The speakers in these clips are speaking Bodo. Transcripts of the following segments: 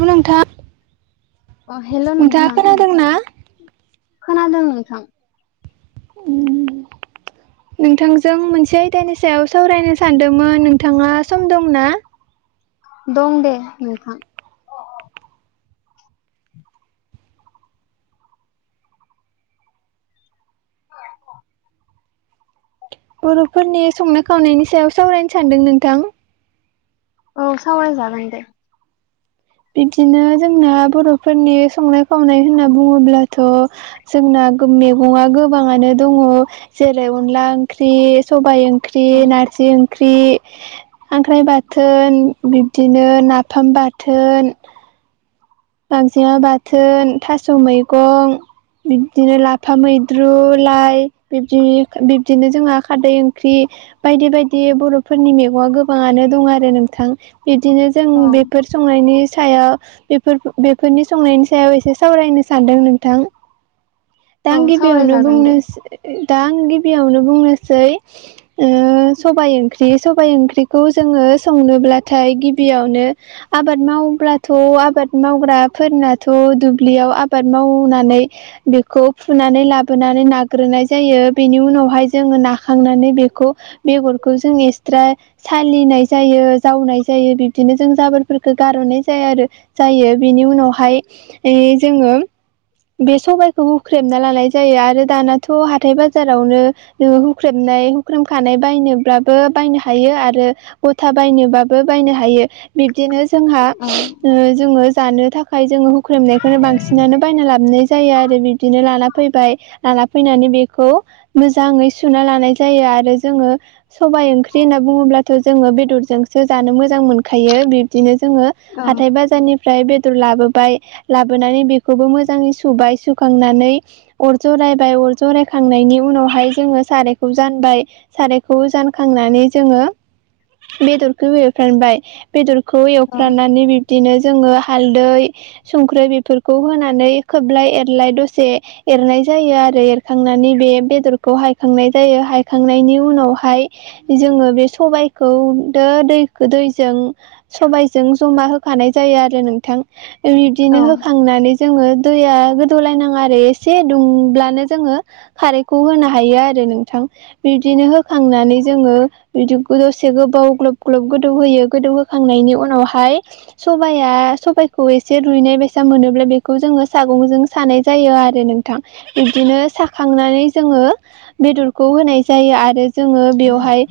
हेलौ नोंथां अ हेल' नोंथां नोंथाङा खोनादों ना? खोनादों नोंथां। ओम नोंथांजों मोनसे दाइनि सायाव सावरायनो सानदोंमोन नोंथाङा सम दंना? दं दे नोंथां। बर'फोरनि संनाय खावनायनि सायाव सावरायनो सानदों नोंथां। औ सावरायजागोन दे। बिदिनो जोंना बर'फोरनि संनाय खावनाय होनना बुङोब्लाथ' जोंना गो-मेगङा गोबाङानो दङ। जेरै अनला ओंख्रि, सबाइ ओंख्रि, औ नारजि ओंख्रि, खांख्राइ बाथोन बिब्दिनो नाफाम बाथोन, गांजेमा बाथोन, थास' मैगं, बिब्दिनो लाफा मैद्रु, लाइ बिब्दि बिब्दिनो जोंहा खारदै ओंख्रि। बायदि बायदि बर'फोरनि मेगंआ गोबाङानो दं आरो नोंथां। बिदिनो जों औ बेफोर संनायनि सायाव बेब फोर बेफोरनि संनायनि सायाव एसे सावरायनो सानदों नोंथां। दा औ आं गिबियावनो सावरायजागोन दे बुंनोस दा आं गिबियावनो बुंनोसै। ओ सबाय ओंख्रि सबाइ ओंख्रिखौ जोङो संनोब्लाथाय गिबियावनो आबाद मावब्लाथ' आबाद मावग्राफोरनाथ' दुब्लियाव आबाद मावनानै बेखौ फुनानै लाबोनानै नाग्रोनाय जायो बेनि उनावहाय जोङो नाखांनानै बेखौ बेगरखौ जों एसट्रा सालिनाय जायो जावनाय जायो बिब्दिनो जों जाबोरफोरखौ गारह'नाय जाया आरो। जायो बेनि उनावहाय इ जोङो बे सबायखौ हुख्रेमना लानाय जायो आरो दानाथ' हाथाय बाजारावनो ओ हुख्रेमनाय हुख्रेमखानाय बायनोब्लाबो बायनो हायो आरो गथा बायनोबाबो बायनो हा हायो बिब्दिनो जोंहा औ ओ जोङो जानो थाखाय जोङो हु ख्रेमनायखोनो बांसिनानो बायना लाबनाय जायो आरो बिब्दिनो लाना फैबाय। लाना फैनानै बेखौ मोजाङै सुना लानाय जायो आरो जोङो सबाइ ओंख्रि होनना बुङोब्लाथ' जोङो बेदरजोंसो जानो मोजां मोनखायो बिब्दिनो जोङो औ हाथाइ बाज जारनिफ्राय बेदर लाबोबाय लाबोनानै बेखौबो मोजाङै सुबाय सुखांनानै अर जरायबाय अर जरायखांनायनि उनावहाय जोङो सारायखौ जानबाय सारायखौ जानखांनानै जोङो बेदरखौ एवफ्रानबाय बेदरखौ औ एवफ्राननानै बिब दिनो जोङो हालदै संख्रि बेफोरखौ होनानै खोबलाय एरलाय दसे एरनाय जायो आरो एरखांनानै बे बेदरखौ हायखांनाय जायो हायखांनायनि उनावहाय जोङो बे सबायखौ दो दै दैजों सबायजों जमा हो फानाय जायो आरो नोंथां औ बिब्दिनो होखांनानै जोङो दैया गोदौलायनाङा आरो एसे दुंब्लानो जोङो खारैखौ होनो हायो आरो नोंथां बिब्दिनो होखांनानै जोङो बिदि दसे गोबाव ग्लब ग्लब गोदौ होयो गोदौ होखांनायनि उनावहाय सबाया सबाइखौ एसे रुइनाय बेैसा मोनोब्ला बेखौ जोङो सागंजों सानाय जायो आरो नोंथां। इदिनो साखांनानै जोङो बेदरखौ होनाय जायो आरो जोङो बेवहाय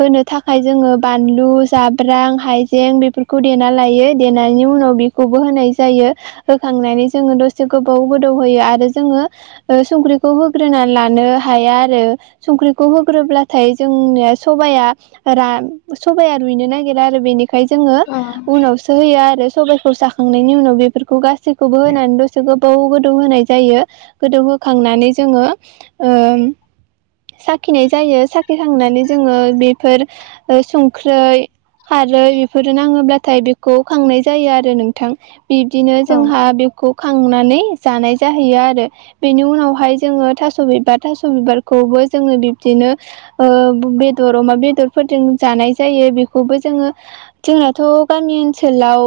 होनो थाखाय जोङो बानलु जाब्रां हाइजें बेफोरखौ देना लायो। देनायनि उनाव बेखौबो होनाय जायो। होखांनानै जोङो दसे गोबाव गोदौ होयो आरो जोङो ओ संख्रिखौ होग्रोना लानो हाया आरो। संख्रिखौ होग्रोब्लाथाय जोंनोया सबाया रा सबाया रुइनो नागि खेलारो बेनिखाय जोङो औ उनावसो होयो आरो सबायखौ साखांनायनि उनाव बेफोरखौ गास सिखौबो‌ होनानै दसे गोब बाव गोदौ होनाय जायो गोदौ होखांनानै जोङो ओम साखिनाय जायो साखिखांनानै जोङो बेफोर ओ संख्रै खारै बेफोर नाङोब्लाथाय बे खौ खांनाय जायो आरो नोंथां बिब्दिनो औ जोंहा बेखौ खांनानै जानाय जाहैयो आरो। बेनि उनावहाय जोङो थास' बिबार थास' बिबारखौबो जोङो बिब्दिनो ओ बेदर अमा बेदरफोरजों जानाय जायो बेखौबो जोङो जोंनाथ' गामि ओनसोलाव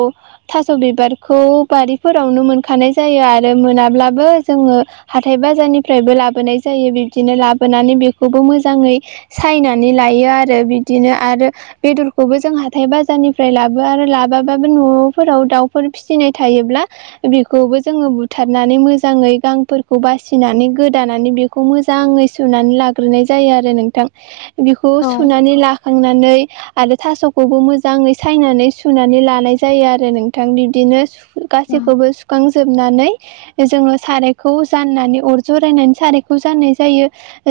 थास' बिबारखौ बारिफोरावनो मोनखानाय जायो आरो मोनाब्लाबो जोङो हाथाय बाजारनिफ्रायबो लाबोनाय जायो बिब्दिनो लाबोनानै बेखौबो मोजाङै सायनानै लायो आरो बिदिनो आरो बेदरखौबो जों हाथाय बाजारनिफ्राय लाबो आरो लाबो माबाबोन न'फोराव दाउफोर फिसिनाय थायोब्ला बेखौबो जोङो बुथारनानै मोजाङै गांफोरखौ बासिनानै गोदानानै बे खौ मोजाङै सुनानै लाग्रोनाय जायो आरो नोंथां। बिखौ सुनानै लाखांनानै आरो थास'खौबो मोजाङै सायनानै सु सुनानै लानाय जायो आरो नोंथां बिदिनो सु गासैखौबो सुखांजोबनानै बे जोंल' सारायखौ जाननानै अर ज रायनानै सारायखौ जान्नाय जायो।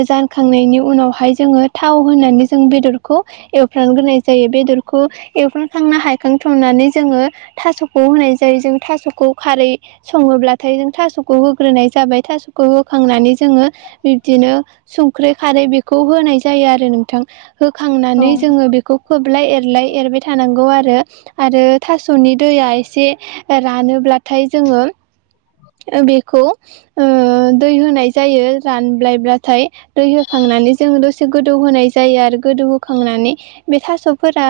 जानखांनायनि उनावहाय जोङो थाव होनानै जों बेदरखौ एवफ्राग्रोनाय जायो बेदरखौ एवफ्रानखांना हाय खांथनानै जोङो थास'खौ होनाय जायो जों थास'खौ खारै सङोब्लाथाय जों थास'खौ होग्रोनाय जाबाय थास'खौ होखांनानै जोङो बिब्दिनो संख्रि खारै बेखौ होनाय जायो आरो नोंथां। होखांनानै जोङो बेखौ खोबलाय एरलाय एरबाय थानांगौ आरो। आरो थास'नि दैया एसे रानोब्लाथाय जोङो ओ बेखौ ओ दै होनाय जायो रानबायब्लाथाय। दै होखांनानै जोंङ दसे गोदौ होनाय जायो आरो गोदौ होखांनानै बे थास'फोरा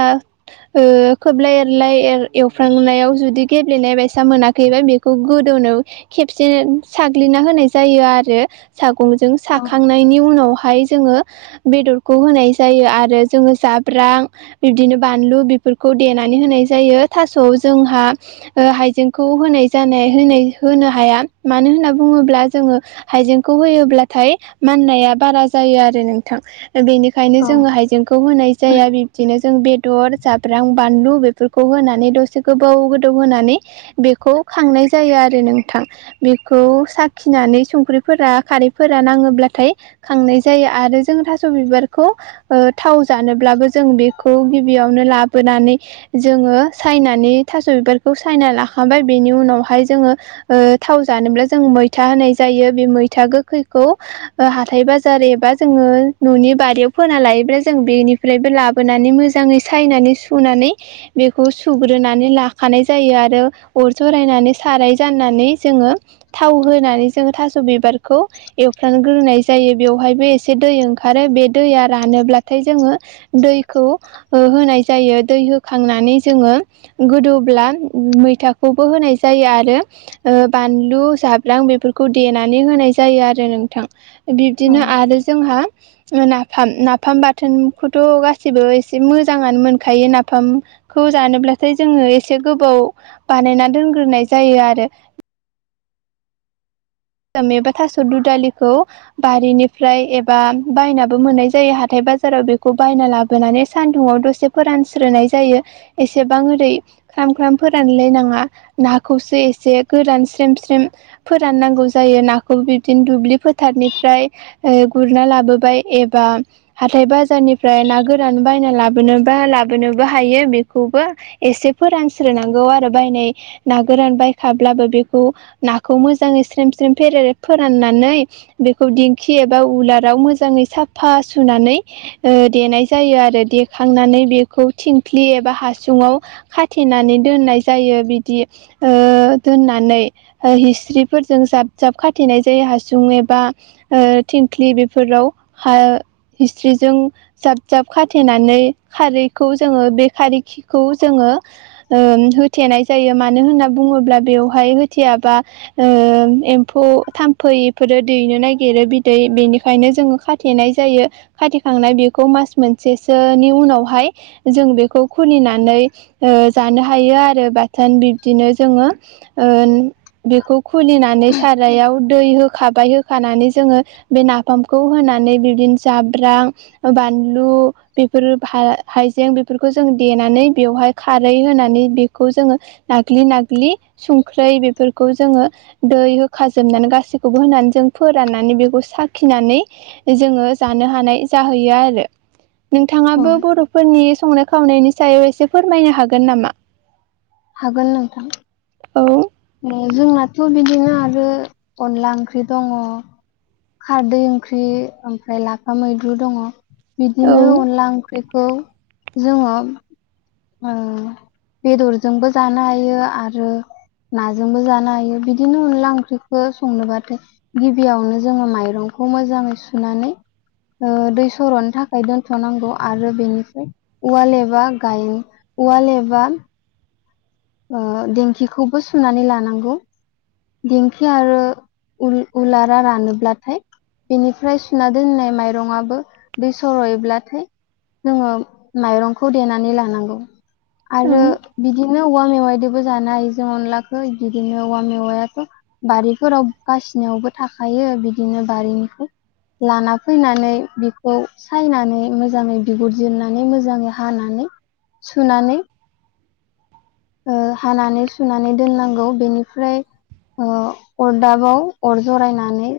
ओ खोबलाय एरलाय एर एवफ्रांनायाव जुदि गेब्लेनाय बायसा मोनाखैबा बेखौ गोदौनायाव खेबसे साग्लिना होनाय जायो आरो। सागंजों साखांनायनि उनावहाय जोङो बेदरखौ होनाय जायो आरो जोङो जाब्रां बिबदिनो बानलु बेफोरखौ देनानै होनाय जायो थास'आव जोंहा ओ हाइजेंखौ होनाय जानाय होनाय होनो हाया मानो होनना बुङोब्ला जोङो हाइजेंखौ होयोब्लाथाय माननाया बारा जायो आरो नोंथां। दा बेनिखायनो औ जोङो हाइजेंखौ होनाय जाया बिब्दिनो जों बेदर जाब्रां बानलु बेफोरखौ होनानै दसे गोबाव गोदौ होनानै बेखौ खांनाय जायो आरो। रो नोंथां बेखौ साखिनानै संख्रिफोरा खारैफोरा नाङोब्लाथाय खांनाय जायो आरो जों थास' बिबारखौ ओ थाव जानोब्लाबो जों बेखौ गिबियावनो लाबोनानै जोङो सायनानै थास' बिबारखौ सायना लाखांबाय बेनि उनावहाय जोङो ओ थाव जानोब्ला जों मैथा होनाय जायो बे मैथा गोखैखौ ओ हाथाय बाजार एबा जोङो न'नि बारियाव फोना लायोब्ला बे जों बेनि फ्रायबो लाबोनानै मोजाङै सायनानै सुनानै बेखौ सुग्रोनानै लाखानाय जायो आरो अर जरायनानै साराय जाननानै जोङो थाव होनानै जोङो थास' बिबारखौ एवफ्र्लानग्रोनाय जायो बेवहायबो एसे दै ओंखारो बे दैया रानोब्लाथाय जोङो दैखौ ओ होनाय जायो दै होखांनानै जोङो गोदौब्ला मैथाखौबो होनाय जायो आरो ओ बानलु जाब्रां बेफोरखौ देनानै होनाय जायो आरो नोंथां। बिब्दिनो आरो जोंहा नाफाम नाफाम बाथोनखौथ' गासिबो एसे मोजाङानो मोनखायो नाफाम खौ जानोब्लाथाय जोङो एसे गोबाव बानायनानै दोनग्रोनाय जायो आरो। फ्राम एबा थास' दु दालिखौ बारिनिफ्राय एबा बायनाबो मोननाय जायो हाथाय बाजाराव बेखौ बायना लाबो बोनानै सानदुंआव दसे फोरानस्रोनाय जायो एसेबां ओरै ख्राम ख्राम फोरानलायनाङा नाखौसो एसे गोरान स्रेम स्रेम फोराननांगौ जायो नाखौ बिदिनो दुब्लि फोथारनिफ्राय ओ गुरना लाबोबाय एबा हाथाय बाजारनिफ्राय ना गोरान बायना लाबोनो बा लाबोनोबो हायो बेखौबो एसे फोरानस्रोनांगौ आरो बायनाय ना गोरान बायखाब्लाबो बेखौ नाखौ मोजाङै स्रेम स्रेम फेरेर फोराननानै बेखौ दिंखि एबा उलाराव मोजाङै साफा सुनानै ओ देनाय जायो आरो देखांनानै बेखौ थिंख्लि एबा हासुुंआव खा थेनानै दोननाय जायो बिदि ओ दोननानै हिस्रिफोरजों जा जाब खाथेनाय जायो हासुं एबा ओ थिंख्लि बेफोराव हा हिस्रिजों जाब जाब खाथेनानै खारैखौ जोङो बे खारै खिखौ जोङो ओ होथेनाय जायो मानो होनना बुङोब्ला बेवहाय होथेयाबा ओ एम्फौ थाम्फैफोरो दैनो नागिरो बिदै बेनिखायनो जोङो खाथेनाय जायो खाथिखांनाय बेखौ मास मोनसेसोनि उनावहाय जों बेखौ खुलिनानै ओ जानो हायो आरो ब थोन बिब्दिनो जोङो ओ बेखौ खुलिनानै सारायाव दै होखाबाय होखानानै जोङो बे नाफामखौ होनानै बिद्बिनो जाब्रां बानलु बेफोरो हाइजें बेफोरखौ जों देनानै बेवहाय खारै होनानै बेखौ जोङो नाग्लि नाग्लि संख्रै बेफोरखौ जोङो दै जोबनानै गासैखौबो होनानै जों फोराननानै बेखौ साखिनानै जोङो जानो हानाय जाहैयो आरो औ नोंथाङाबो बर'फोरनि संनाय खावनायनि सायाव एसे फोरमायनो हागोन नामा? हागोन नोंथां औ जोंनाथ' बिदिनो आरो अनला ओंख्रि दङ खारदै ओंख्रि ओमफ्राय लाफा मैद्रु दङ। औ बिदिनो अनला ओंख्रिखौ जोङो ओ बेदरजोंबो जानो हायो आरो नाजोंबो जानो हायो बिदिनो अनला ओंख्रिखो संनोबाथाय गिबियावनो जोङो माइरंखौ मोजाङै सुनानै ओ दै सर'नो थाखाय दोनथ'नांगौ आरो बेनिफ्राय औवाल एबा गाय औवाल एबा ओ देंखिखौबो सुनानै लानांगौ देंखि आरो उल उलारा रानोब्लाथाय बेनिफ्राय सुना दोननाय माइरंआबो दै स'रयोब्लाथाय जोङो माइरंखौ देनानै लानांगौ आरो औ बिदिनो औवा मेवायदोबो जानो हायो जों अनलाखो बिदिनो औवा मेवायाथ' बारिफोराव गासिनावबो थाखायो बिदिनो बारिनिखौ लाना फैनानै बिखौ सायनानै मोजाङै बिगुरजिरनानै मोजाङै हानानै सुनानै ओ हानानै सुनानै दोननांगौ बेनिफ्राय ओ अरदाबाव अर जरायनानै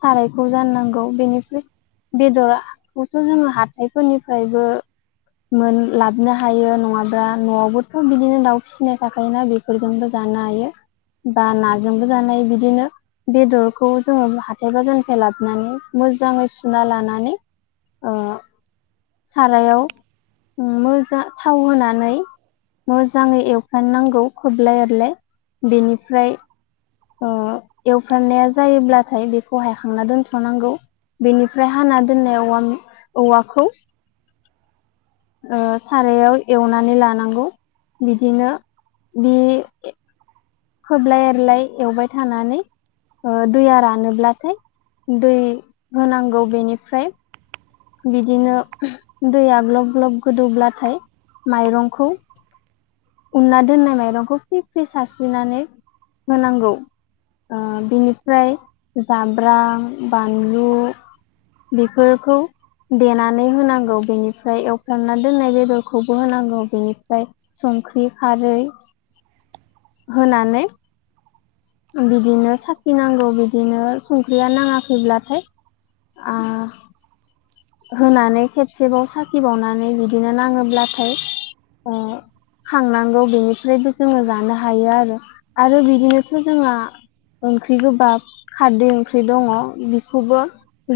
सारायखौ जाननांगौ बेनिफ्राय बेदरखौथ' हाथायफोरनिफ्रायबो। लाबनो हायो नङाब्ला न'आवबोथ' बिदिनो दाउ फिनाय थाखायोना बेफोरजोंबो जानो हायो बा नाजोंबो जानाय बिदिनो। बेदरखौ जोङो हाथाय बाजारनिफ्राय लाबोनानै मोजाङै सुना लानानै। ओ [inaudible] सारायाव मोजां थाव होनानै मोजाङै एव नांगौ खोबलाय एरलाय बेनिफ्राय एवफ्रामनाया जायोब्लाथाय बेखौ हायखांना दोनथ'नांगौ। बेनिफ्राय हाना दोननाय औ औवाखौ। सारायाव एवनानै लानांगौ बिदिनो बे। खोबलाय एरलाय एवबाय थानानै ओ दैया रानोब्लाथाय दै होनांगौ बेनिफ्राय बिदिनो दैया ग्लब ग्लब गोदौब्लाथाय माइरंखौ उनना दोननाय माइरंखौ फ्रि फ्रि सारस्रिनानै होनांगौ। ओ बिनिफ्राय जाब्रां, बानलु बेफोरखौ देनानै होनांगौ बेनिफ्राय एवफ्रामना दोननाय बेदरखौबो होनांगौ बेनिफ्राय संख्रि खारै होनानै बिदिनो साखि नांगौ बिदिनो संख्रिया नाङाखैब्लाथाय आ होनानै खेबसेबाव साखिबावनानै बिदिनो नाङोब्लाथाय ओ खांनांगौ बेनिफ्रायबो जोङो जानो हायो आरो आरो बिदिनोथ' जोंहा ओंख्रि गोबाब। खारदै ओंख्रि दङ बेखौबो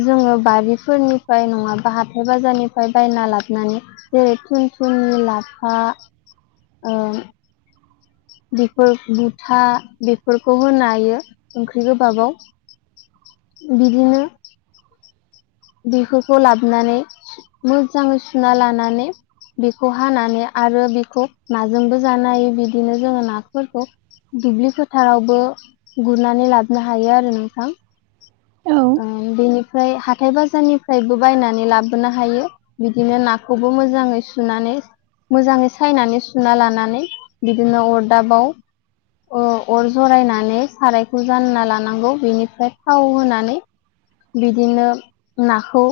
जोङो बारिफोरनि नङा बा हाथाय बाजारनिफ्राय बायना लाबनानै जेरै थुनथिनि लाफा ओ बेफोर बुथा बेफोरखौ होनो हायो ओंख्रि गोबाबाव। बिदिनो। बेफोरखौ लाबोनानै मोजाङै सुना लानानै। बेखौ हानानै आरो बेखौ नाजोंबो जानो हायो बिदिनो जोङो नाफोरखौ दुब्लि फोथारावबो गुरनानै लाबोनो हायो आरो नोंथां। औ ओ बेनिफ्राय हा हाथाय बाजारनिफ्रायबो बायनानै लाबोनो हायो बिदिनो नाखौबो मोजाङै सुनानै मोजाङै सायनानै सुना लानानै बिदिनो अरदाबाव ओ अर जरायनानै सारायखौ जानना लानांगौ बेनिफ्राय थाव होनानै बिदिनो नाखौ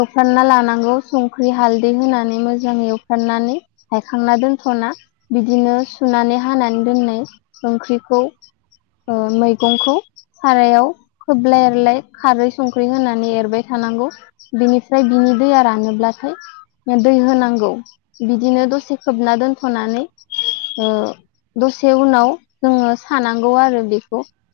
एवफ्रामना लानांगौ संख्रि हालदै होनानै मोजां एवफ्रामनानै। हायखांना दोनथ'ना बिदिनो सुनानै हानानै दोननाय ओंख्रिखौ। ओ मैगंखौ सारायाव खोबलाय एरलाय खारै संख्रि होनानै एर एरबाय थानांगौ बेनिफ्राय बिनि दैया रानोब्लाथाय दै होनांगौ बिदिनो दसे खोबना दोनथ'नानै ओ दसे उनाव जोङो सानांगौ आरो बेखौ।